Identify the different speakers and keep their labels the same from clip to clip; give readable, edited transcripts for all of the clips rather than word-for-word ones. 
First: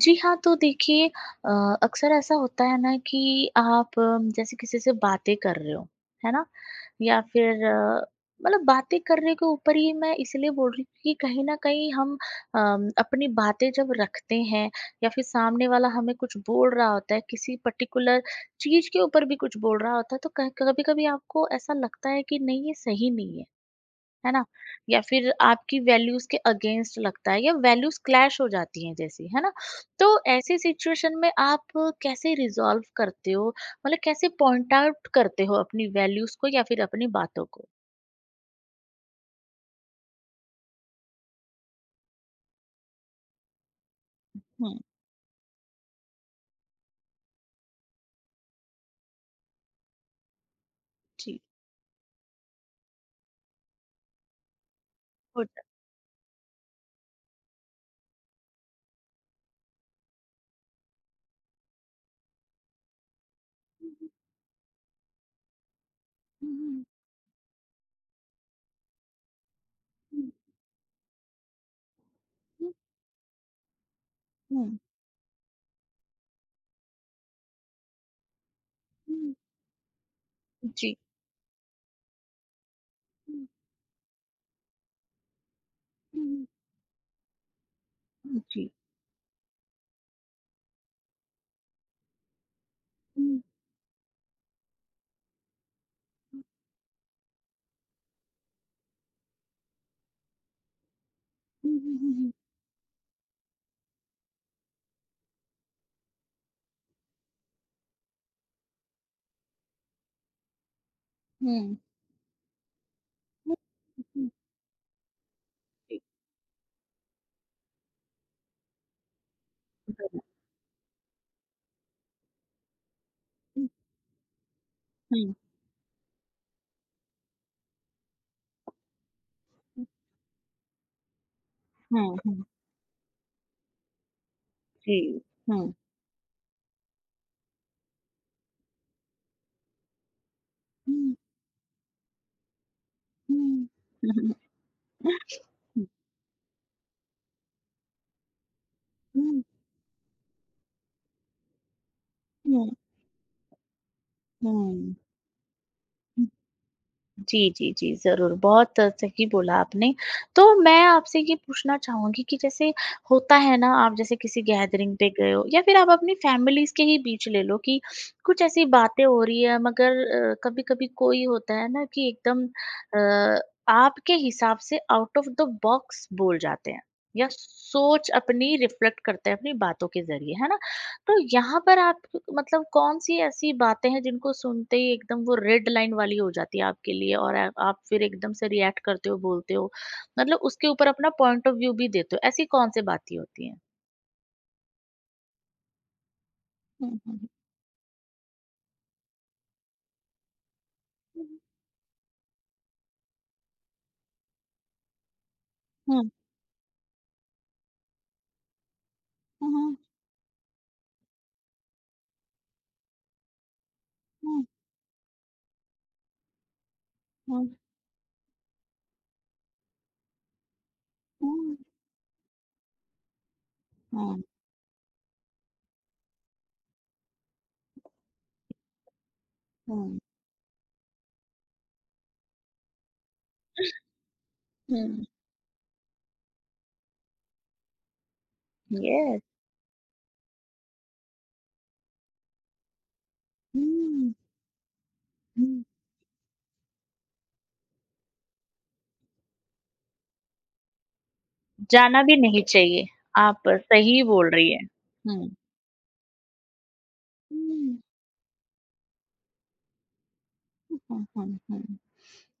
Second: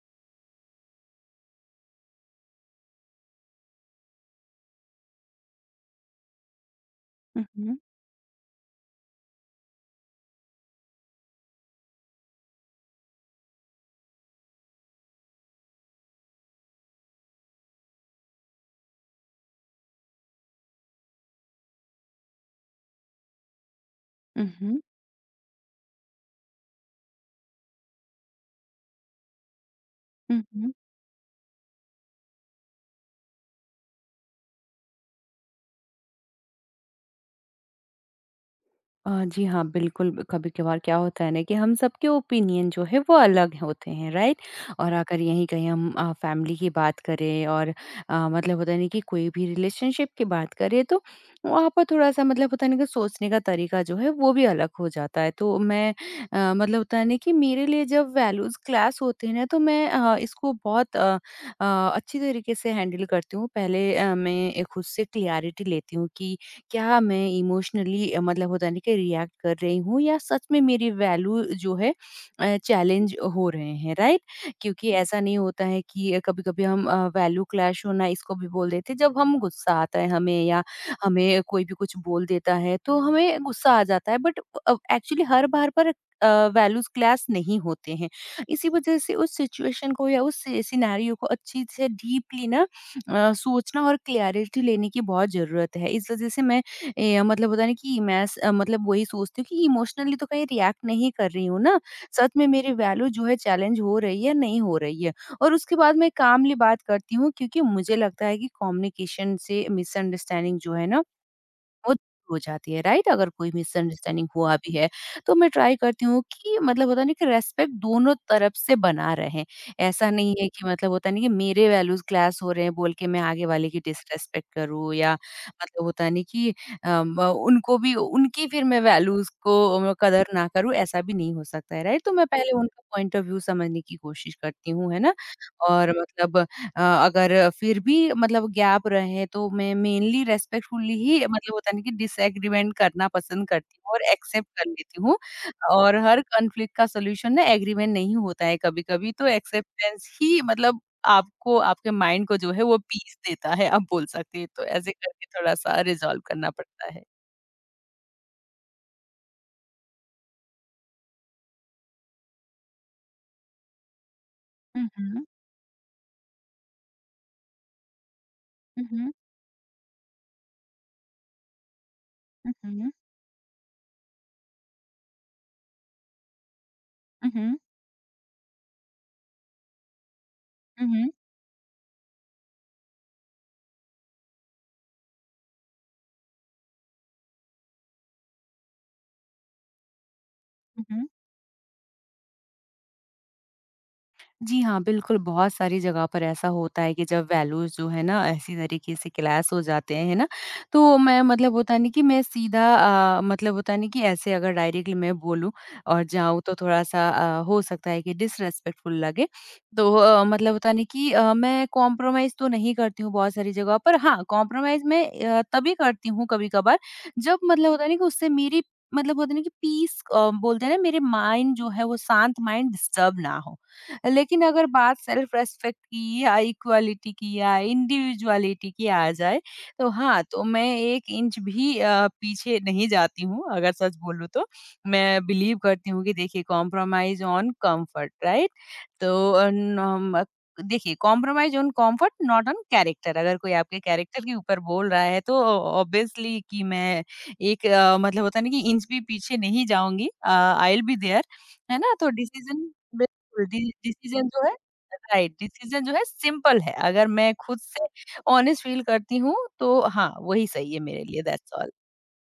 Speaker 1: जी हाँ, तो देखिए अक्सर ऐसा होता है ना कि आप जैसे किसी से बातें कर रहे हो, है ना? या फिर
Speaker 2: उहुँ,
Speaker 1: मतलब बातें करने के ऊपर ही मैं इसलिए बोल रही हूँ कि कहीं न कहीं हम अपनी बातें जब रखते हैं या फिर सामने वाला हमें कुछ बोल रहा होता है, किसी पर्टिकुलर चीज़ के ऊपर भी कुछ बोल रहा होता है, तो कह कभी-कभी आपको ऐसा लगता है कि नहीं, ये सही नहीं है। है ना?
Speaker 2: उहुँ,
Speaker 1: या फिर आपकी वैल्यूज़ के अगेंस्ट लगता है या वैल्यूज़ क्लैश हो जाती हैं जैसे, है ना? तो ऐसी
Speaker 2: उहुँ।
Speaker 1: सिचुएशन में आप कैसे रिज़ॉल्व करते हो? मतलब कैसे पॉइंट आउट करते हो अपनी वैल्यूज़ को या फिर अपनी बातों को?
Speaker 2: जी हाँ, बिल्कुल ब कभी-कभार क्या होता है ना कि हम सबके ओपिनियन जो है वो अलग होते हैं, राइट?
Speaker 1: हुँ,
Speaker 2: और अगर यहीं कहीं हम फैमिली की बात करें और मतलब होता है ना कि कोई भी रिलेशनशिप की बात करें तो
Speaker 1: जी।
Speaker 2: वहाँ पर थोड़ा-सा मतलब होता है ना कि सोचने का तरीका जो है वो भी अलग हो जाता है। तो
Speaker 1: होता
Speaker 2: मैं मतलब होता है ना कि मेरे लिए जब वैल्यूज़ क्लैश होते हैं ना तो मैं इसको बहुत अ, अच्छी तरीके से हैंडल करती हूँ। पहले
Speaker 1: हुँ, जी।
Speaker 2: मैं ए खुद से क्लैरिटी लेती हूँ कि क्या मैं इमोशनली मतलब होता है ना कि रिएक्ट कर रही हूँ या सच में मेरी वैल्यू जो है चैलेंज हो रहे हैं, राइट? क्योंकि ऐसा नहीं होता है कि कभी कभी हम वैल्यू क्लैश होना इसको भी बोल देते हैं। जब हम गुस्सा आता है हमें या
Speaker 1: जी।
Speaker 2: हमें कोई भी कुछ बोल देता है तो हमें गुस्सा आ जाता है, बट एक्चुअली हर बार पर
Speaker 1: हुँ।
Speaker 2: वैल्यूज क्लैश नहीं होते हैं। इसी
Speaker 1: जी,
Speaker 2: वजह से उस सिचुएशन को या उस सिनेरियो को अच्छी से डीपली ना सोचना और क्लैरिटी लेने की बहुत जरूरत है। इस वजह से मैं मतलब होता है ना कि मैं मतलब वही सोचती हूँ कि इमोशनली तो कहीं रिएक्ट नहीं कर रही हूँ ना, सच में मेरी वैल्यू जो है चैलेंज हो रही है, नहीं हो रही है। और उसके बाद मैं कामली बात करती हूँ क्योंकि मुझे लगता है कि कम्युनिकेशन से मिसअंडरस्टैंडिंग जो है ना वो दूर हो जाती है, राइट? अगर कोई मिसअंडरस्टैंडिंग हुआ भी है तो मैं ट्राई करती हूँ कि मतलब होता नहीं कि रेस्पेक्ट दोनों तरफ से बना रहे। ऐसा
Speaker 1: बराबर।
Speaker 2: नहीं है कि मतलब होता नहीं कि मेरे वैल्यूज क्लास हो रहे हैं बोल के मैं आगे
Speaker 1: हुँ,
Speaker 2: वाले की डिसरेस्पेक्ट करूँ या
Speaker 1: हुँ,
Speaker 2: मतलब होता नहीं कि उनको भी उनकी फिर मैं वैल्यूज को कदर ना करूँ, ऐसा भी नहीं हो सकता है, राइट? तो मैं
Speaker 1: हुँ,
Speaker 2: पहले उनका पॉइंट ऑफ व्यू समझने की कोशिश करती हूँ, है
Speaker 1: जी,
Speaker 2: ना?
Speaker 1: हुँ।
Speaker 2: और मतलब अगर फिर भी मतलब गैप रहे तो मैं मेनली रेस्पेक्टफुली ही मतलब होता है ना कि डिसएग्रीमेंट करना पसंद करती हूँ और एक्सेप्ट कर लेती हूँ।
Speaker 1: हुँ,
Speaker 2: और हर कॉन्फ्लिक्ट का सॉल्यूशन ना एग्रीमेंट नहीं होता है, कभी-कभी तो
Speaker 1: हुँ,
Speaker 2: एक्सेप्टेंस ही मतलब आपको आपके माइंड को जो है
Speaker 1: हुँ,
Speaker 2: वो पीस देता है, आप बोल सकते हैं। तो ऐसे
Speaker 1: हुँ।
Speaker 2: करके थोड़ा-सा रिज़ॉल्व
Speaker 1: हुँ,
Speaker 2: करना पड़ता है।
Speaker 1: जी, जी, जी, ज़रूर, बहुत सही बोला आपने। तो मैं आपसे ये पूछना चाहूँगी कि जैसे होता है ना, आप जैसे किसी
Speaker 2: हुँ,
Speaker 1: गैदरिंग पे
Speaker 2: हुँ।
Speaker 1: गए हो या फिर आप अपनी फैमिलीज़ के ही बीच ले लो कि कुछ ऐसी
Speaker 2: हुँ,
Speaker 1: बातें
Speaker 2: हुँ।
Speaker 1: हो रही है मगर कभी-कभी कोई होता है ना कि एकदम
Speaker 2: हुँ, हुँ।
Speaker 1: आपके हिसाब से आउट ऑफ द बॉक्स बोल जाते हैं या
Speaker 2: हुँ, हुँ।
Speaker 1: सोच अपनी रिफ्लेक्ट करते हैं अपनी बातों के ज़रिए, है ना?
Speaker 2: हुँ,
Speaker 1: तो यहाँ पर आप मतलब कौन-सी ऐसी बातें हैं जिनको सुनते ही एकदम वो रेड लाइन वाली हो जाती है आपके लिए और आप फिर एकदम से रिएक्ट करते हो, बोलते हो? मतलब उसके ऊपर
Speaker 2: हुँ।
Speaker 1: अपना पॉइंट ऑफ व्यू भी देते हो, ऐसी कौन-सी बातें होती हैं?
Speaker 2: जी हाँ, बिल्कुल, बहुत सारी जगह पर ऐसा होता
Speaker 1: हुँ,
Speaker 2: है कि
Speaker 1: हुँ,
Speaker 2: जब
Speaker 1: हुँ।
Speaker 2: वैल्यूज़ जो है ना, ऐसी तरीके से क्लैश हो जाते हैं, है ना? तो मैं
Speaker 1: हुँ,
Speaker 2: मतलब होता नहीं कि मैं सीधा मतलब होता नहीं कि ऐसे अगर डायरेक्टली मैं बोलूँ और
Speaker 1: हुँ,
Speaker 2: जाऊँ तो थोड़ा-सा हो सकता है कि डिसरेस्पेक्टफुल लगे।
Speaker 1: हुँ,
Speaker 2: तो मतलब होता नहीं कि मैं कॉम्प्रोमाइज़ तो नहीं करती हूँ बहुत सारी जगह पर। हाँ,
Speaker 1: हुँ,
Speaker 2: कॉम्प्रोमाइज़ मैं तभी करती हूँ कभी-कभार जब
Speaker 1: हुँ,
Speaker 2: मतलब होता है ना कि उससे मेरी मतलब होता है ना कि पीस बोलते हैं ना मेरे माइंड
Speaker 1: हुँ,
Speaker 2: जो है वो शांत माइंड डिस्टर्ब ना हो।
Speaker 1: हुँ,
Speaker 2: लेकिन अगर बात सेल्फ रेस्पेक्ट की या इक्वालिटी की या इंडिविजुअलिटी की आ जाए तो
Speaker 1: हुँ,
Speaker 2: हाँ, तो मैं 1 इंच भी पीछे नहीं जाती हूँ अगर सच बोलूँ तो।
Speaker 1: हुँ,
Speaker 2: मैं बिलीव करती हूँ कि देखिए compromise on comfort, right?
Speaker 1: Yes.
Speaker 2: तो अ, नम देखिए compromise on comfort not on character. अगर कोई आपके
Speaker 1: हुँ,
Speaker 2: कैरेक्टर के ऊपर बोल रहा है तो
Speaker 1: हुँ।
Speaker 2: ऑब्वियसली कि मैं एक मतलब होता है ना कि इंच भी पीछे नहीं जाऊंगी। आई विल बी देयर, है ना?
Speaker 1: जाना
Speaker 2: तो
Speaker 1: भी नहीं
Speaker 2: डिसीजन,
Speaker 1: चाहिए,
Speaker 2: बिल्कुल,
Speaker 1: आप सही
Speaker 2: डिसीजन
Speaker 1: बोल
Speaker 2: जो है,
Speaker 1: रही हैं। हुँ।
Speaker 2: राइट, डिसीजन जो है सिंपल है। अगर मैं खुद से ऑनेस्ट फील करती हूँ तो हाँ वही सही है मेरे
Speaker 1: हुँ।
Speaker 2: लिए, दैट्स ऑल।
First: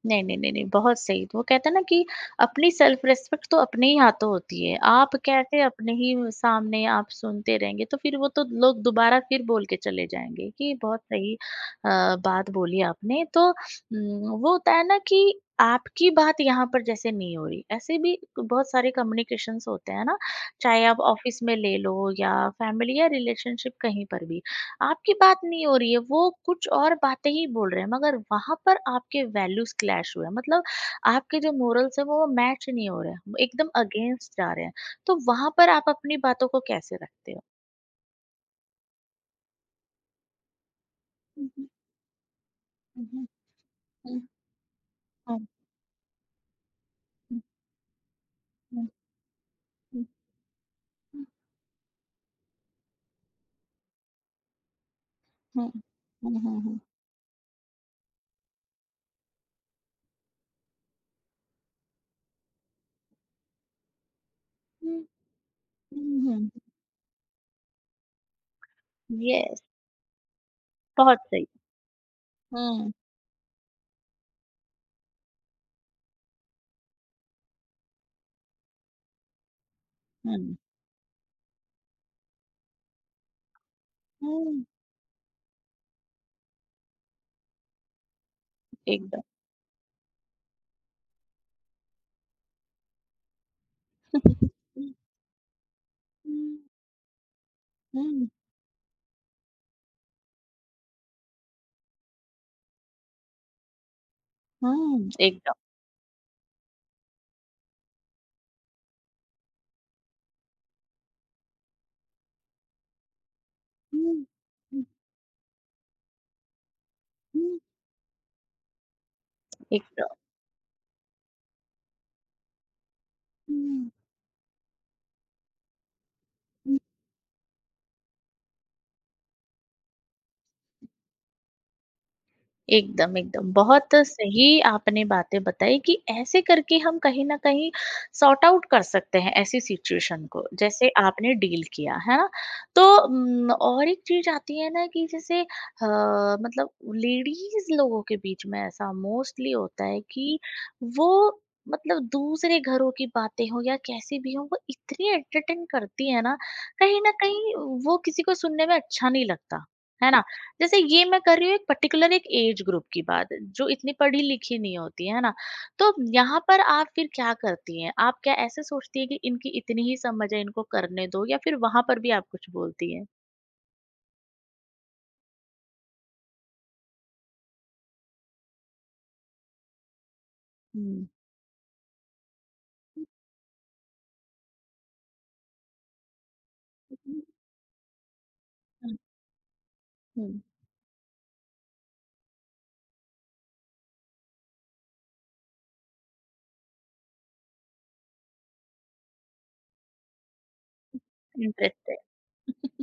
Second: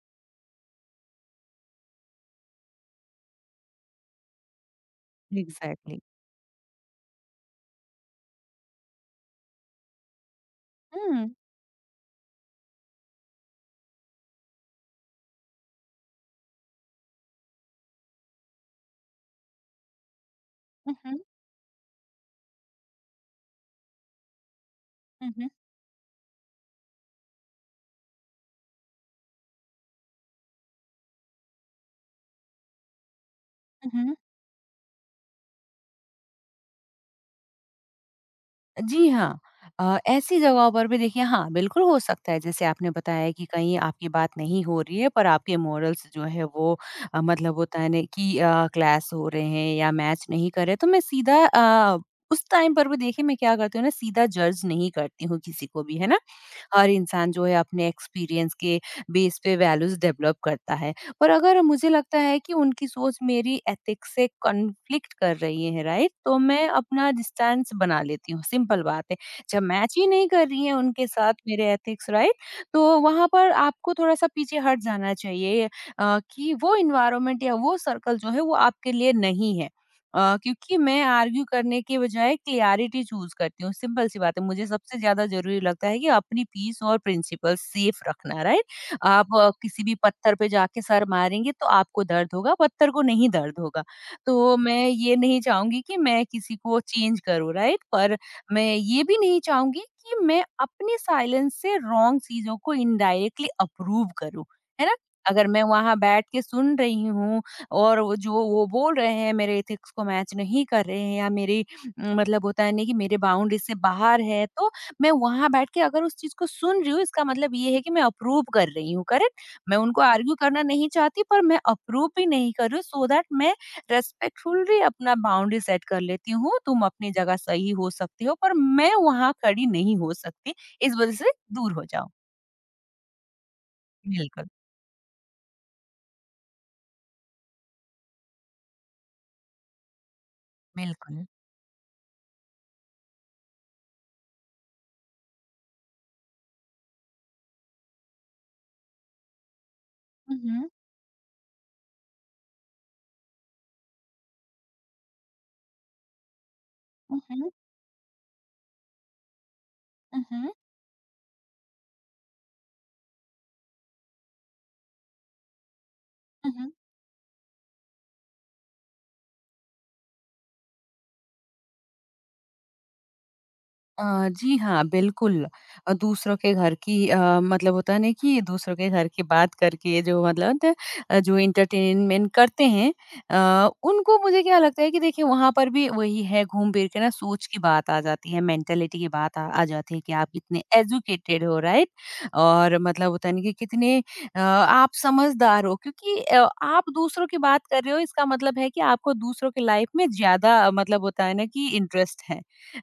Speaker 1: नहीं, नहीं, नहीं, नहीं, बहुत सही। तो वो कहते हैं ना कि अपनी सेल्फ रिस्पेक्ट तो अपने ही हाथों होती है। आप कैसे अपने
Speaker 2: एग्जैक्टली।
Speaker 1: ही सामने आप सुनते रहेंगे, तो फिर वो तो लोग दोबारा फिर बोल के चले जाएँगे कि बहुत
Speaker 2: हम्म।
Speaker 1: सही बात बोली आपने। तो वो होता है ना कि आपकी बात यहाँ पर जैसे नहीं हो रही, ऐसे भी बहुत सारे कम्युनिकेशंस होते हैं ना, चाहे आप
Speaker 2: हम्म।
Speaker 1: ऑफ़िस में ले लो या फैमिली या रिलेशनशिप कहीं पर भी। आपकी बात
Speaker 2: हम्म।
Speaker 1: नहीं हो रही है, वो कुछ और बातें ही बोल रहे हैं मगर वहाँ पर आपके वैल्यूज़ क्लैश हुए हैं। मतलब आपके जो मोरल्स हैं वो मैच नहीं हो रहे हैं, वो एकदम
Speaker 2: हम्म।
Speaker 1: अगेंस्ट जा रहे हैं। तो वहाँ पर आप अपनी बातों को कैसे रखते हो?
Speaker 2: जी हाँ। ऐसी जगहों पर भी देखिए,
Speaker 1: हुँ,
Speaker 2: हाँ,
Speaker 1: हुँ,
Speaker 2: बिल्कुल हो सकता है जैसे आपने
Speaker 1: हुँ,
Speaker 2: बताया कि कहीं आपकी
Speaker 1: हुँ,
Speaker 2: बात नहीं हो रही है पर
Speaker 1: हुँ,
Speaker 2: आपके मोरल्स जो है वो
Speaker 1: हुँ,
Speaker 2: मतलब होता है ना कि
Speaker 1: हुँ,
Speaker 2: क्लैश हो रहे हैं या
Speaker 1: हुँ,
Speaker 2: मैच नहीं कर रहे तो मैं सीधा उस टाइम पर भी देखिए मैं क्या करती हूँ ना, सीधा जज नहीं करती हूँ किसी
Speaker 1: हुँ,
Speaker 2: को भी, है ना?
Speaker 1: हुँ, हुँ, हुँ।
Speaker 2: हर इंसान जो है अपने एक्सपीरियंस के बेस पे वैल्यूज डेवलप करता है, पर अगर मुझे लगता है कि उनकी सोच मेरी एथिक्स से
Speaker 1: हुँ।
Speaker 2: कॉन्फ्लिक्ट कर रही है, राइट,
Speaker 1: हुँ,
Speaker 2: तो
Speaker 1: हुँ।
Speaker 2: मैं अपना डिस्टेंस बना लेती हूँ, सिंपल बात है। जब
Speaker 1: यस,
Speaker 2: मैच ही नहीं कर रही है उनके
Speaker 1: बहुत
Speaker 2: साथ
Speaker 1: सही।
Speaker 2: मेरे एथिक्स, राइट,
Speaker 1: हुँ,
Speaker 2: तो
Speaker 1: हुँ।
Speaker 2: वहां पर आपको थोड़ा सा पीछे हट जाना चाहिए, कि वो इन्वायरमेंट या वो सर्कल जो है वो आपके लिए नहीं है।
Speaker 1: हुँ,
Speaker 2: क्योंकि मैं आर्ग्यू करने के बजाय क्लियरिटी चूज करती हूँ, सिंपल सी बात है।
Speaker 1: हुँ,
Speaker 2: मुझे सबसे ज्यादा जरूरी लगता है कि अपनी पीस और प्रिंसिपल सेफ रखना, राइट?
Speaker 1: एकदम।
Speaker 2: आप किसी भी पत्थर पे जाके सर मारेंगे तो आपको दर्द होगा, पत्थर को नहीं दर्द होगा। तो मैं
Speaker 1: हुँ,
Speaker 2: ये नहीं चाहूंगी कि मैं
Speaker 1: हुँ,
Speaker 2: किसी को चेंज करूँ, राइट, पर
Speaker 1: हुँ,
Speaker 2: मैं ये भी नहीं चाहूंगी कि मैं अपनी साइलेंस से रॉन्ग चीजों को इनडायरेक्टली अप्रूव करूँ, है ना?
Speaker 1: हुँ,
Speaker 2: अगर मैं
Speaker 1: एकदम।
Speaker 2: वहां बैठ के सुन रही हूँ और वो जो वो बोल रहे हैं मेरे एथिक्स को मैच नहीं कर रहे हैं या मेरी मतलब होता है नहीं कि मेरे बाउंड्री से बाहर
Speaker 1: हुँ,
Speaker 2: है, तो
Speaker 1: हुँ,
Speaker 2: मैं वहाँ बैठ के अगर उस चीज़ को सुन रही हूँ इसका मतलब
Speaker 1: हुँ,
Speaker 2: ये है कि मैं अप्रूव कर रही हूँ, करेक्ट? मैं उनको
Speaker 1: एकदम।
Speaker 2: आर्ग्यू करना नहीं चाहती पर मैं अप्रूव भी नहीं कर रही हूँ, सो दैट मैं
Speaker 1: हुँ।
Speaker 2: रेस्पेक्टफुली अपना बाउंड्री सेट कर लेती हूँ। तुम अपनी जगह सही हो सकती हो पर मैं वहाँ खड़ी नहीं हो सकती, इस वजह से दूर हो जाओ।
Speaker 1: एकदम, एकदम। बहुत सही
Speaker 2: बिल्कुल।
Speaker 1: आपने बातें बताई कि ऐसे करके हम कहीं न कहीं सॉर्ट आउट कर सकते हैं ऐसी सिचुएशन को, जैसे
Speaker 2: बिल्कुल।
Speaker 1: आपने डील किया, है ना? तो और एक चीज़ आती है ना कि जैसे मतलब लेडीज़ लोगों के बीच में ऐसा मोस्टली होता है कि
Speaker 2: मम्, मम्,
Speaker 1: वो मतलब दूसरे घरों की बातें हों या कैसी भी हों, वो इतनी एंटरटेन करती हैं ना, कहीं न
Speaker 2: मम्,
Speaker 1: कहीं वो किसी को सुनने में अच्छा नहीं लगता, है ना?
Speaker 2: मम्,
Speaker 1: जैसे ये मैं कर रही हूँ एक पर्टिकुलर एक एज ग्रुप की बात जो इतनी पढ़ी लिखी नहीं होती है ना तो यहाँ पर
Speaker 2: मम्।
Speaker 1: आप फिर क्या करती हैं आप क्या ऐसे सोचती है कि इनकी इतनी ही समझ है इनको करने दो या फिर वहां पर भी आप कुछ बोलती हैं
Speaker 2: अ, जी हाँ, बिल्कुल। दूसरों के घर की मतलब होता है ना कि दूसरों के घर की बात करके जो मतलब होता है,
Speaker 1: हम्म
Speaker 2: जो एंटरटेनमेंट करते हैं, उनको मुझे क्या लगता है कि देखिए वहाँ पर भी वही है, घूम फिर के ना सोच की बात आ जाती है, मेंटालिटी की बात आ जाती है कि आप कितने एजुकेटेड हो, राइट? और मतलब होता है ना कि कितने आप समझदार हो क्योंकि आप दूसरों की बात कर रहे हो इसका मतलब है कि आपको दूसरों की लाइफ में ज़्यादा मतलब होता है ना कि
Speaker 1: इंटरेस्ट है
Speaker 2: इंटरेस्ट है,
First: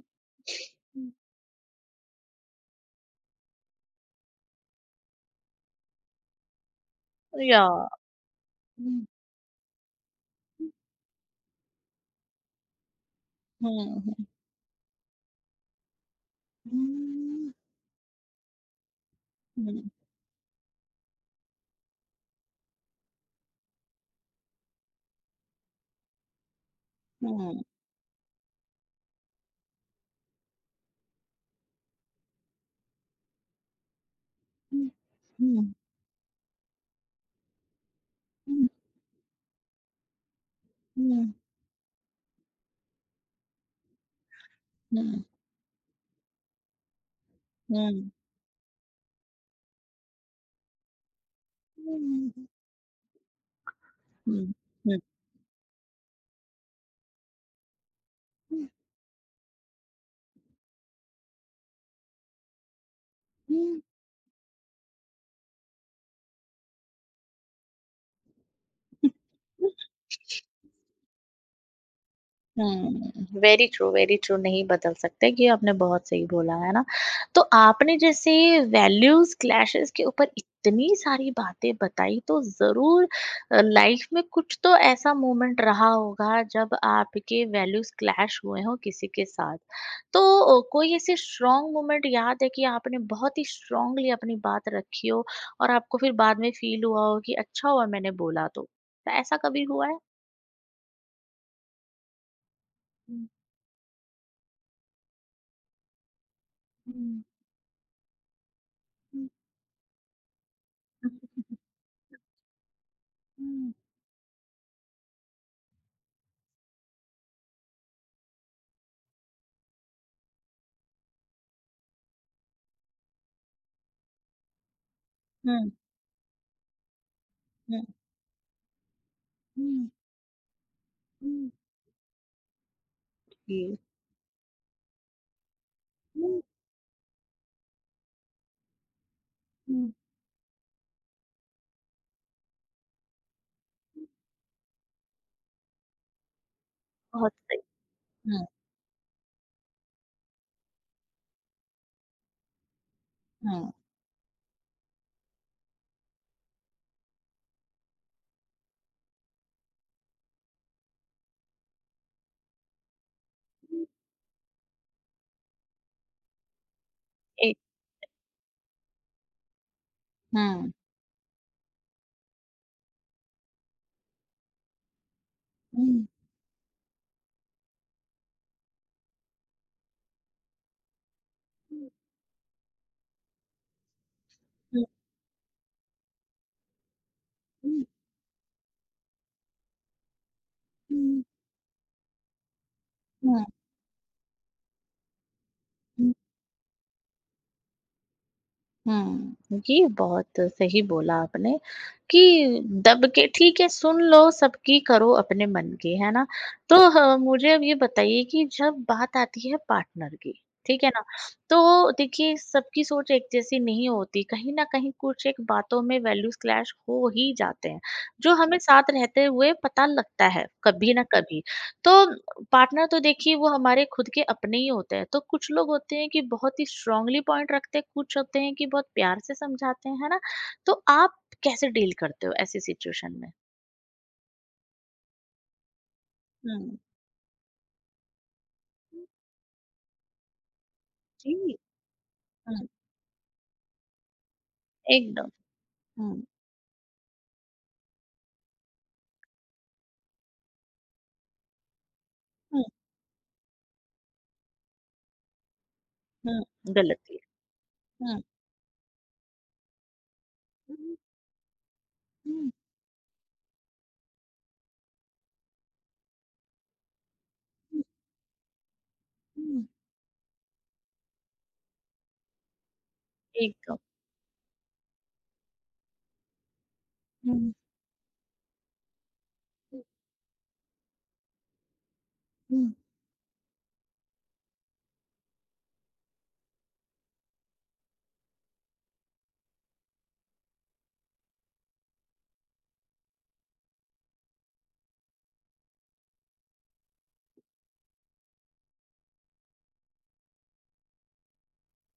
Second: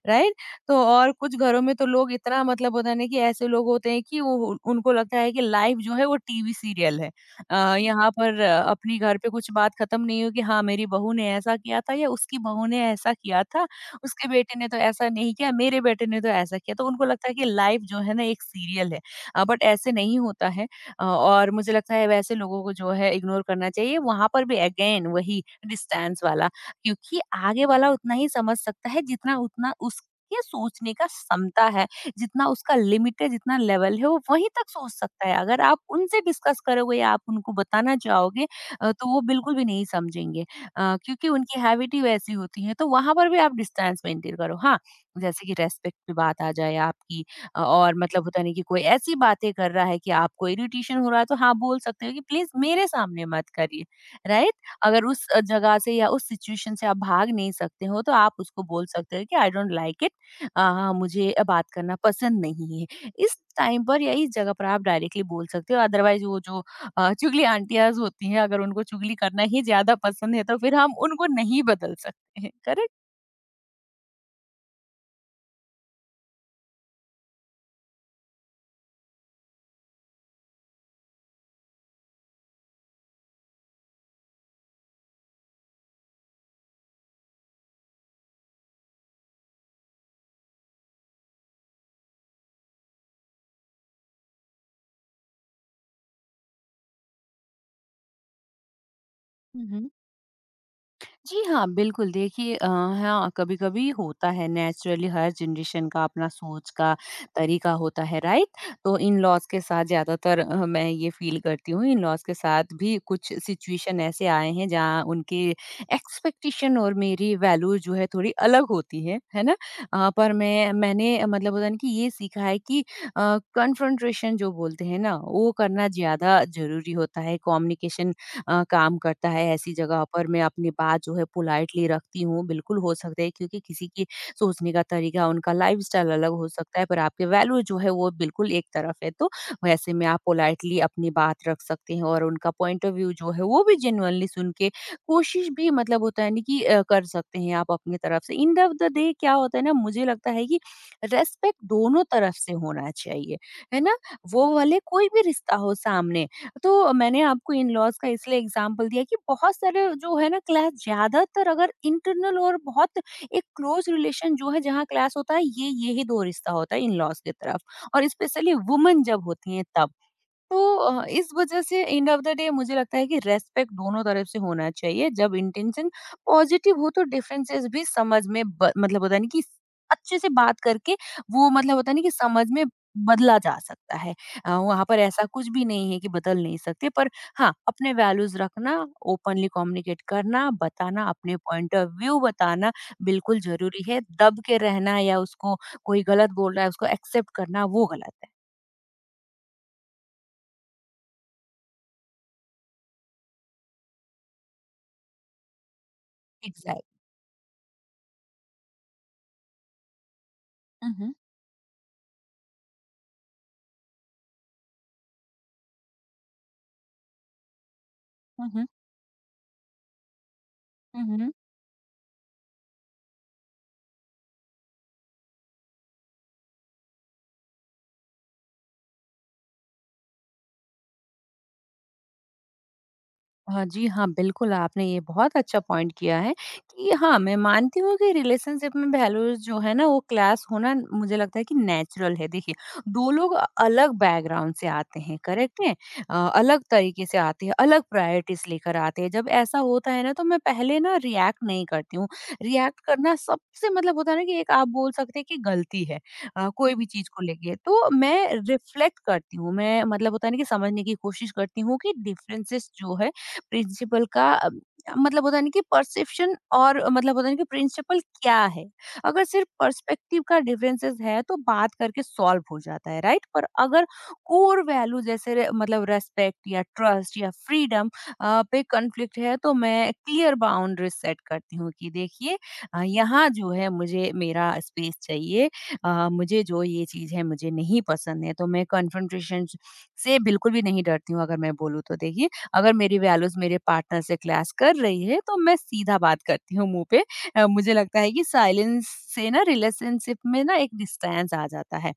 Speaker 2: राइट? तो और कुछ घरों में तो लोग इतना मतलब होता है ना कि ऐसे लोग होते हैं कि वो उनको लगता है कि लाइफ जो है वो टीवी सीरियल है।
Speaker 1: या
Speaker 2: यहाँ पर अपने
Speaker 1: हम्म,
Speaker 2: घर पे कुछ बात खत्म नहीं होगी। हाँ,
Speaker 1: हम्म,
Speaker 2: मेरी बहू ने ऐसा किया था या उसकी बहू ने ऐसा किया था,
Speaker 1: हम्म,
Speaker 2: उसके बेटे ने तो ऐसा नहीं किया, मेरे बेटे ने तो ऐसा किया। तो उनको लगता है कि
Speaker 1: हम्म,
Speaker 2: लाइफ जो है ना एक सीरियल है। बट
Speaker 1: हम्म,
Speaker 2: ऐसे नहीं होता है। और मुझे लगता है वैसे लोगों को जो है इग्नोर करना चाहिए। वहाँ पर भी अगेन वही डिस्टेंस वाला, क्योंकि
Speaker 1: हम्म,
Speaker 2: आगे वाला उतना ही समझ सकता है जितना, उतना उस ये सोचने का क्षमता है, जितना उसका लिमिट है, जितना लेवल है, वो वहीं तक
Speaker 1: हम्म,
Speaker 2: सोच सकता है। अगर
Speaker 1: हम्म,
Speaker 2: आप उनसे डिस्कस करोगे या आप उनको बताना चाहोगे तो वो बिल्कुल भी नहीं समझेंगे, क्योंकि
Speaker 1: हम्म,
Speaker 2: उनकी हैबिट ही वैसी होती है। तो वहां पर भी आप डिस्टेंस मेंटेन करो। हाँ, जैसे कि रेस्पेक्ट पे बात आ जाए आपकी, और
Speaker 1: हम्म,
Speaker 2: मतलब होता नहीं कि कोई ऐसी बातें कर रहा है कि आपको इरिटेशन हो रहा है तो हाँ बोल सकते हो कि
Speaker 1: हम्म,
Speaker 2: प्लीज मेरे सामने मत करिए, राइट?
Speaker 1: हम्म,
Speaker 2: अगर उस जगह से या उस सिचुएशन से आप भाग नहीं सकते हो तो आप उसको बोल सकते हो कि आई डोंट लाइक इट। मुझे बात करना पसंद नहीं है। इस
Speaker 1: हम्म,
Speaker 2: टाइम पर या इस जगह पर आप डायरेक्टली बोल सकते हो, अदरवाइज़ वो जो चुगली आंटियाज़ होती हैं, अगर उनको चुगली करना ही ज़्यादा पसंद है तो फिर हम उनको नहीं बदल सकते हैं।
Speaker 1: हुँ, वेरी ट्रू नहीं बदल सकते ये आपने बहुत सही बोला, है ना? तो आपने जैसे वैल्यूज़ क्लैशेज़ के ऊपर इतनी सारी बातें बताई तो ज़रूर लाइफ़ में कुछ तो ऐसा मोमेंट रहा होगा जब आपके वैल्यूज़ क्लैश हुए हों किसी के साथ। तो कोई ऐसे स्ट्रॉन्ग मोमेंट याद है कि आपने बहुत ही स्ट्रॉन्गली अपनी बात रखी हो और आपको फिर बाद में फ़ील हुआ हो कि अच्छा हुआ मैंने बोला तो? ऐसा कभी
Speaker 2: करेक्ट?
Speaker 1: हुआ है?
Speaker 2: जी हाँ, बिल्कुल, देखिए
Speaker 1: हुँ।
Speaker 2: हाँ, कभी-कभी होता है नेचुरली, हर जनरेशन का अपना सोच का
Speaker 1: हुँ,
Speaker 2: तरीका होता है, राइट? तो
Speaker 1: हुँ।
Speaker 2: इन-लॉज़ के साथ ज़्यादातर मैं ये फ़ील करती हूँ इन-लॉज़ के साथ भी कुछ
Speaker 1: Ừm,
Speaker 2: सिचुएशन ऐसे आए हैं जहाँ उनके एक्सपेक्टेशन और मेरी वैल्यू जो है थोड़ी अलग होती है ना? पर मैं मैंने अ, मतलब होता है ना कि ये सीखा है कि कन्फ्रंटेशन जो बोलते हैं ना, वो
Speaker 1: ừm,
Speaker 2: करना ज़्यादा ज़रूरी होता है,
Speaker 1: ừm,
Speaker 2: कम्युनिकेशन काम करता है ऐसी
Speaker 1: ừm,
Speaker 2: जगह पर मैं अपनी बात जो है
Speaker 1: ừm,
Speaker 2: पोलाइटली रखती हूँ। बिल्कुल हो सकता है क्योंकि
Speaker 1: hiểu.
Speaker 2: किसी की सोचने का तरीका, उनका लाइफस्टाइल अलग
Speaker 1: Ừm,
Speaker 2: हो सकता है, पर आपके वैल्यू जो है वो बिल्कुल एक तरफ है। तो
Speaker 1: ừm.
Speaker 2: वैसे में आप पोलाइटली अपनी बात रख सकते हैं और उनका पॉइंट ऑफ व्यू जो है वो भी जेन्युइनली सुन के कोशिश भी मतलब होता है ना कि अ, कर
Speaker 1: Ờ,
Speaker 2: सकते हैं
Speaker 1: tại
Speaker 2: आप अपनी तरफ से।
Speaker 1: ừm,
Speaker 2: end of the day क्या होता है ना, मुझे लगता है कि रेस्पेक्ट दोनों तरफ से होना चाहिए।
Speaker 1: ừm.
Speaker 2: है ना? वो वाले कोई भी रिश्ता हो सामने। तो मैंने आपको इन-लॉज़ का इसलिए एग्ज़ाम्पल दिया कि बहुत सारे जो है ना क्लास ज़्यादातर अगर इंटरनल और बहुत एक क्लोज़ रिलेशन जो है जहाँ क्लास होता है ये ही 2 रिश्ता होता है इन-लॉज़ की
Speaker 1: Ê,
Speaker 2: तरफ और स्पेशली वुमन जब होती हैं तब। तो
Speaker 1: ừm,
Speaker 2: इस वजह से एंड ऑफ द डे मुझे लगता है कि रेस्पेक्ट दोनों तरफ से होना चाहिए। जब इंटेंशन
Speaker 1: ừm,
Speaker 2: पॉजिटिव हो तो डिफरेंसेस भी समझ में ब मतलब होता है ना कि अच्छे से बात करके वो मतलब
Speaker 1: ừm,
Speaker 2: होता है ना कि समझ में बदला जा सकता है। वहाँ
Speaker 1: ừm,
Speaker 2: पर ऐसा कुछ भी नहीं है कि बदल नहीं सकते, पर हाँ,
Speaker 1: ừm,
Speaker 2: अपने वैल्यूज़ रखना, ओपनली कम्युनिकेट करना, बताना, अपने पॉइंट ऑफ व्यू बताना बिल्कुल
Speaker 1: ừm,
Speaker 2: ज़रूरी है। दब के रहना या उसको कोई
Speaker 1: ừm.
Speaker 2: गलत बोल रहा है उसको एक्सेप्ट करना, वो गलत है।
Speaker 1: हुँ, ये बहुत सही बोला आपने कि दब के ठीक है सुन लो सबकी करो अपने मन की, है ना? तो
Speaker 2: एग्ज़ैक्ट।
Speaker 1: ह मुझे अब ये बताइए कि जब बात आती है पार्टनर की, ठीक है
Speaker 2: हुँ,
Speaker 1: ना?
Speaker 2: हुँ।
Speaker 1: तो देखिए सबकी सोच एक जैसी नहीं होती, कहीं न कहीं कुछ एक बातों में वैल्यूज़ क्लैश हो ही जाते हैं, जो
Speaker 2: हुँ,
Speaker 1: हमें
Speaker 2: हुँ।
Speaker 1: साथ रहते हुए पता लगता है, कभी
Speaker 2: Hı
Speaker 1: ना
Speaker 2: hı.
Speaker 1: कभी। तो पार्टनर तो देखिए वो हमारे खुद के अपने ही होते हैं तो कुछ लोग होते हैं कि बहुत ही स्ट्रांगली पॉइंट रखते हैं कुछ होते हैं कि बहुत प्यार से समझाते हैं है ना तो आप कैसे डील करते हो ऐसी सिचुएशन में
Speaker 2: हाँ जी, हाँ, बिल्कुल आपने ये बहुत अच्छा पॉइंट किया है
Speaker 1: हम्म
Speaker 2: कि हाँ, मैं मानती हूँ कि रिलेशनशिप में वैल्यूज़ जो है ना वो क्लैश होना मुझे
Speaker 1: जी
Speaker 2: लगता है कि नेचुरल है। देखिए
Speaker 1: हम्म
Speaker 2: 2 लोग अलग बैकग्राउंड से आते हैं,
Speaker 1: एकदम
Speaker 2: करेक्ट है?
Speaker 1: हम्म
Speaker 2: अलग तरीके से आते हैं, अलग प्रायोरिटीज़ लेकर आते हैं। जब ऐसा होता है ना तो मैं पहले ना रिएक्ट नहीं करती हूँ।
Speaker 1: हम्म
Speaker 2: रिएक्ट करना सबसे मतलब होता है ना कि एक आप बोल सकते हैं कि गलती है कोई भी चीज़
Speaker 1: गलती
Speaker 2: को लेके। तो
Speaker 1: हम्म
Speaker 2: मैं रिफ्लेक्ट करती हूँ, मैं मतलब होता है ना कि समझने की
Speaker 1: हम्म
Speaker 2: कोशिश करती हूँ कि
Speaker 1: हम्म
Speaker 2: डिफरेंसेस जो है प्रिंसिपल का अ, मतलब होता है ना कि परसेप्शन और अ, मतलब होता है ना कि
Speaker 1: हम्म
Speaker 2: प्रिंसिपल क्या है। अगर सिर्फ
Speaker 1: हम्म।
Speaker 2: पर्सपेक्टिव का डिफरेंसेस है तो बात करके सॉल्व हो जाता है, राइट। पर
Speaker 1: एकदम
Speaker 2: अगर कोर वैल्यू जैसे रे- मतलब रेस्पेक्ट या ट्रस्ट या
Speaker 1: हम्म,
Speaker 2: फ्रीडम पे कॉन्फ्लिक्ट है तो
Speaker 1: हम्म,
Speaker 2: मैं क्लियर बाउंड्री सेट करती हूँ कि देखिए,
Speaker 1: हम्म,
Speaker 2: यहाँ जो है मुझे मेरा स्पेस चाहिए। मुझे जो ये चीज है मुझे नहीं पसंद है, तो मैं कन्फ्रंटेशन से बिल्कुल भी नहीं डरती हूँ। अगर मैं बोलूँ तो देखिए, अगर मेरी वैल्यूज़ मेरे पार्टनर से क्लैश कर रही है तो मैं सीधा बात करती हूँ मुँह पे। मुझे लगता है कि साइलेंस से ना रिलेशनशिप में ना एक डिस्टेंस आ जाता है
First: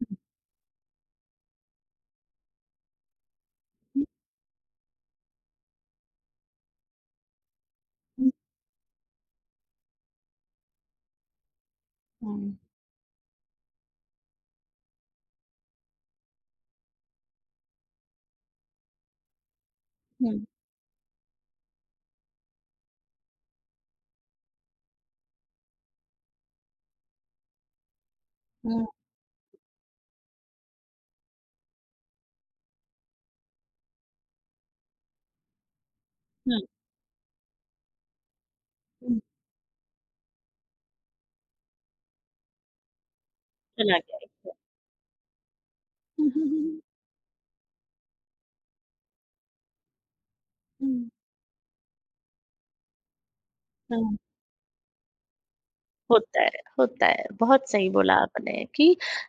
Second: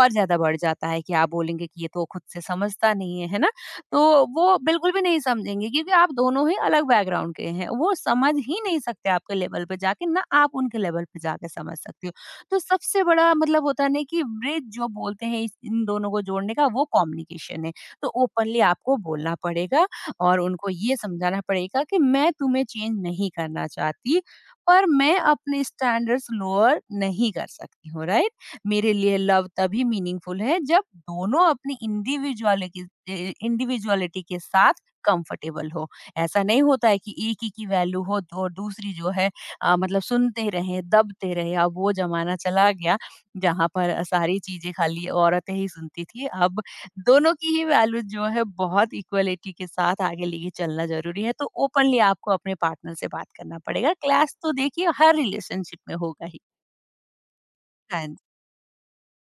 Speaker 2: और ज़्यादा बढ़ जाता है कि आप बोलेंगे कि ये तो खुद से समझता नहीं है, है ना? तो
Speaker 1: हम्म,
Speaker 2: वो बिल्कुल भी नहीं समझेंगे क्योंकि आप दोनों ही अलग बैकग्राउंड के हैं। वो समझ ही नहीं सकते आपके लेवल पे जाके, ना आप उनके लेवल पे जाके समझ सकते हो।
Speaker 1: हम्म,
Speaker 2: तो सबसे बड़ा मतलब होता है ना कि ब्रिज जो बोलते हैं इस इन दोनों को जोड़ने का वो कम्युनिकेशन है। तो ओपनली आपको बोलना पड़ेगा और
Speaker 1: हम्म,
Speaker 2: उनको ये समझाना पड़ेगा कि मैं तुम्हें चेंज नहीं करना चाहती, पर मैं अपने स्टैंडर्ड्स लोअर नहीं कर सकती हूँ, राइट। मेरे लिए लव तभी मीनिंगफुल है जब दोनों अपनी इंडिविजुअलिटी इंडिविजुअलिटी के साथ कंफर्टेबल हो। ऐसा
Speaker 1: हम्म,
Speaker 2: नहीं होता है कि एक ही की वैल्यू हो तो और दूसरी जो
Speaker 1: हम्म,
Speaker 2: है सुनते रहे दबते रहे। अब वो जमाना चला गया जहाँ पर
Speaker 1: चला गया
Speaker 2: सारी
Speaker 1: एकदम
Speaker 2: चीजें खाली औरतें ही सुनती थी।
Speaker 1: हम्म, हम्म,
Speaker 2: अब
Speaker 1: हम्म,
Speaker 2: दोनों की ही वैल्यू जो है बहुत इक्वलिटी के साथ आगे लेके चलना
Speaker 1: हम्म।
Speaker 2: जरूरी है। तो ओपनली आपको अपने पार्टनर से बात करना पड़ेगा।
Speaker 1: हम्म,
Speaker 2: क्लैश तो देखिए हर रिलेशनशिप में होगा ही।
Speaker 1: होता है, होता है। बहुत सही
Speaker 2: हाँ जी।
Speaker 1: बोला आपने कि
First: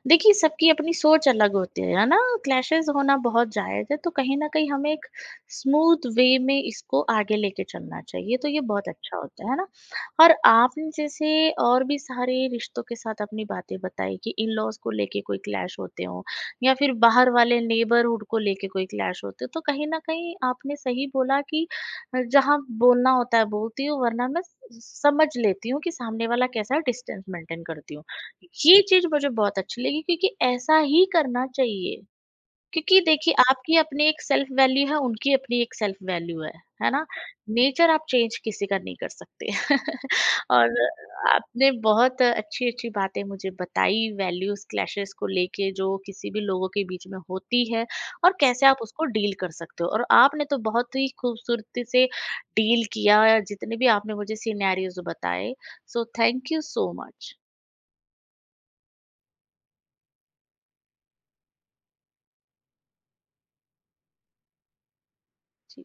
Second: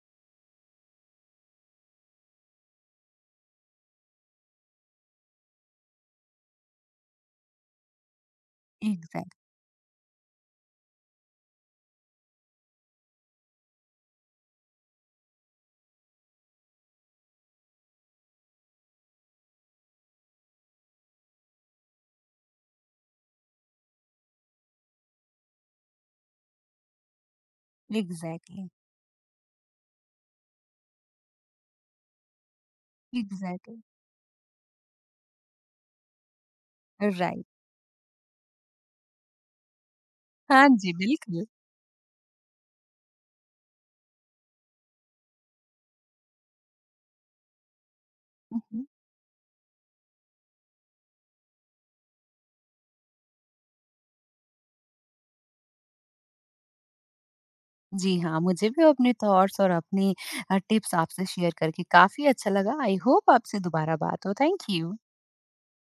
Speaker 1: देखिए सबकी अपनी सोच अलग होती है ना? क्लैशेज़ होना बहुत जायज़ है, तो कहीं न कहीं हमें एक स्मूथ वे में इसको आगे लेके चलना चाहिए, तो ये बहुत अच्छा
Speaker 2: एग्जैक्टली।
Speaker 1: होता है ना? और आपने जैसे और भी सारे रिश्तों के साथ अपनी बातें बताई कि इन-लॉज़ को लेके कोई क्लैश होते हों या फिर बाहर वाले नेबरहुड को लेके कोई क्लैश होते हो, तो कहीं न कहीं आपने सही बोला कि जहाँ बोलना होता है बोलती हूँ वरना मैं स समझ लेती हूँ कि सामने वाला कैसा है डिस्टेंस मेंटेन करती हूँ।
Speaker 2: एग्जैक्टली।
Speaker 1: ये चीज़ मुझे बहुत अच्छी लगी क्योंकि ऐसा ही करना चाहिए। क्योंकि देखिए आपकी
Speaker 2: एग्जैक्टली।
Speaker 1: अपनी एक सेल्फ वैल्यू है उनकी अपनी एक सेल्फ वैल्यू है ना
Speaker 2: राइट।
Speaker 1: नेचर आप चेंज किसी का नहीं कर सकते
Speaker 2: हाँ
Speaker 1: और
Speaker 2: जी बिल्कुल।
Speaker 1: आपने बहुत अच्छी अच्छी बातें मुझे बताई वैल्यूज क्लैशेस को लेके जो किसी भी लोगों के बीच में होती है और कैसे आप
Speaker 2: मम्म।
Speaker 1: उसको डील कर सकते हो और आपने तो बहुत ही खूबसूरती से डील किया जितने भी आपने मुझे सिनेरियोज बताए so thank you so much
Speaker 2: जी हाँ, मुझे भी अपने थॉट्स और अपनी टिप्स आपसे शेयर करके काफी अच्छा लगा। आई होप आपसे दोबारा बात हो। Thank you.
Speaker 1: जी।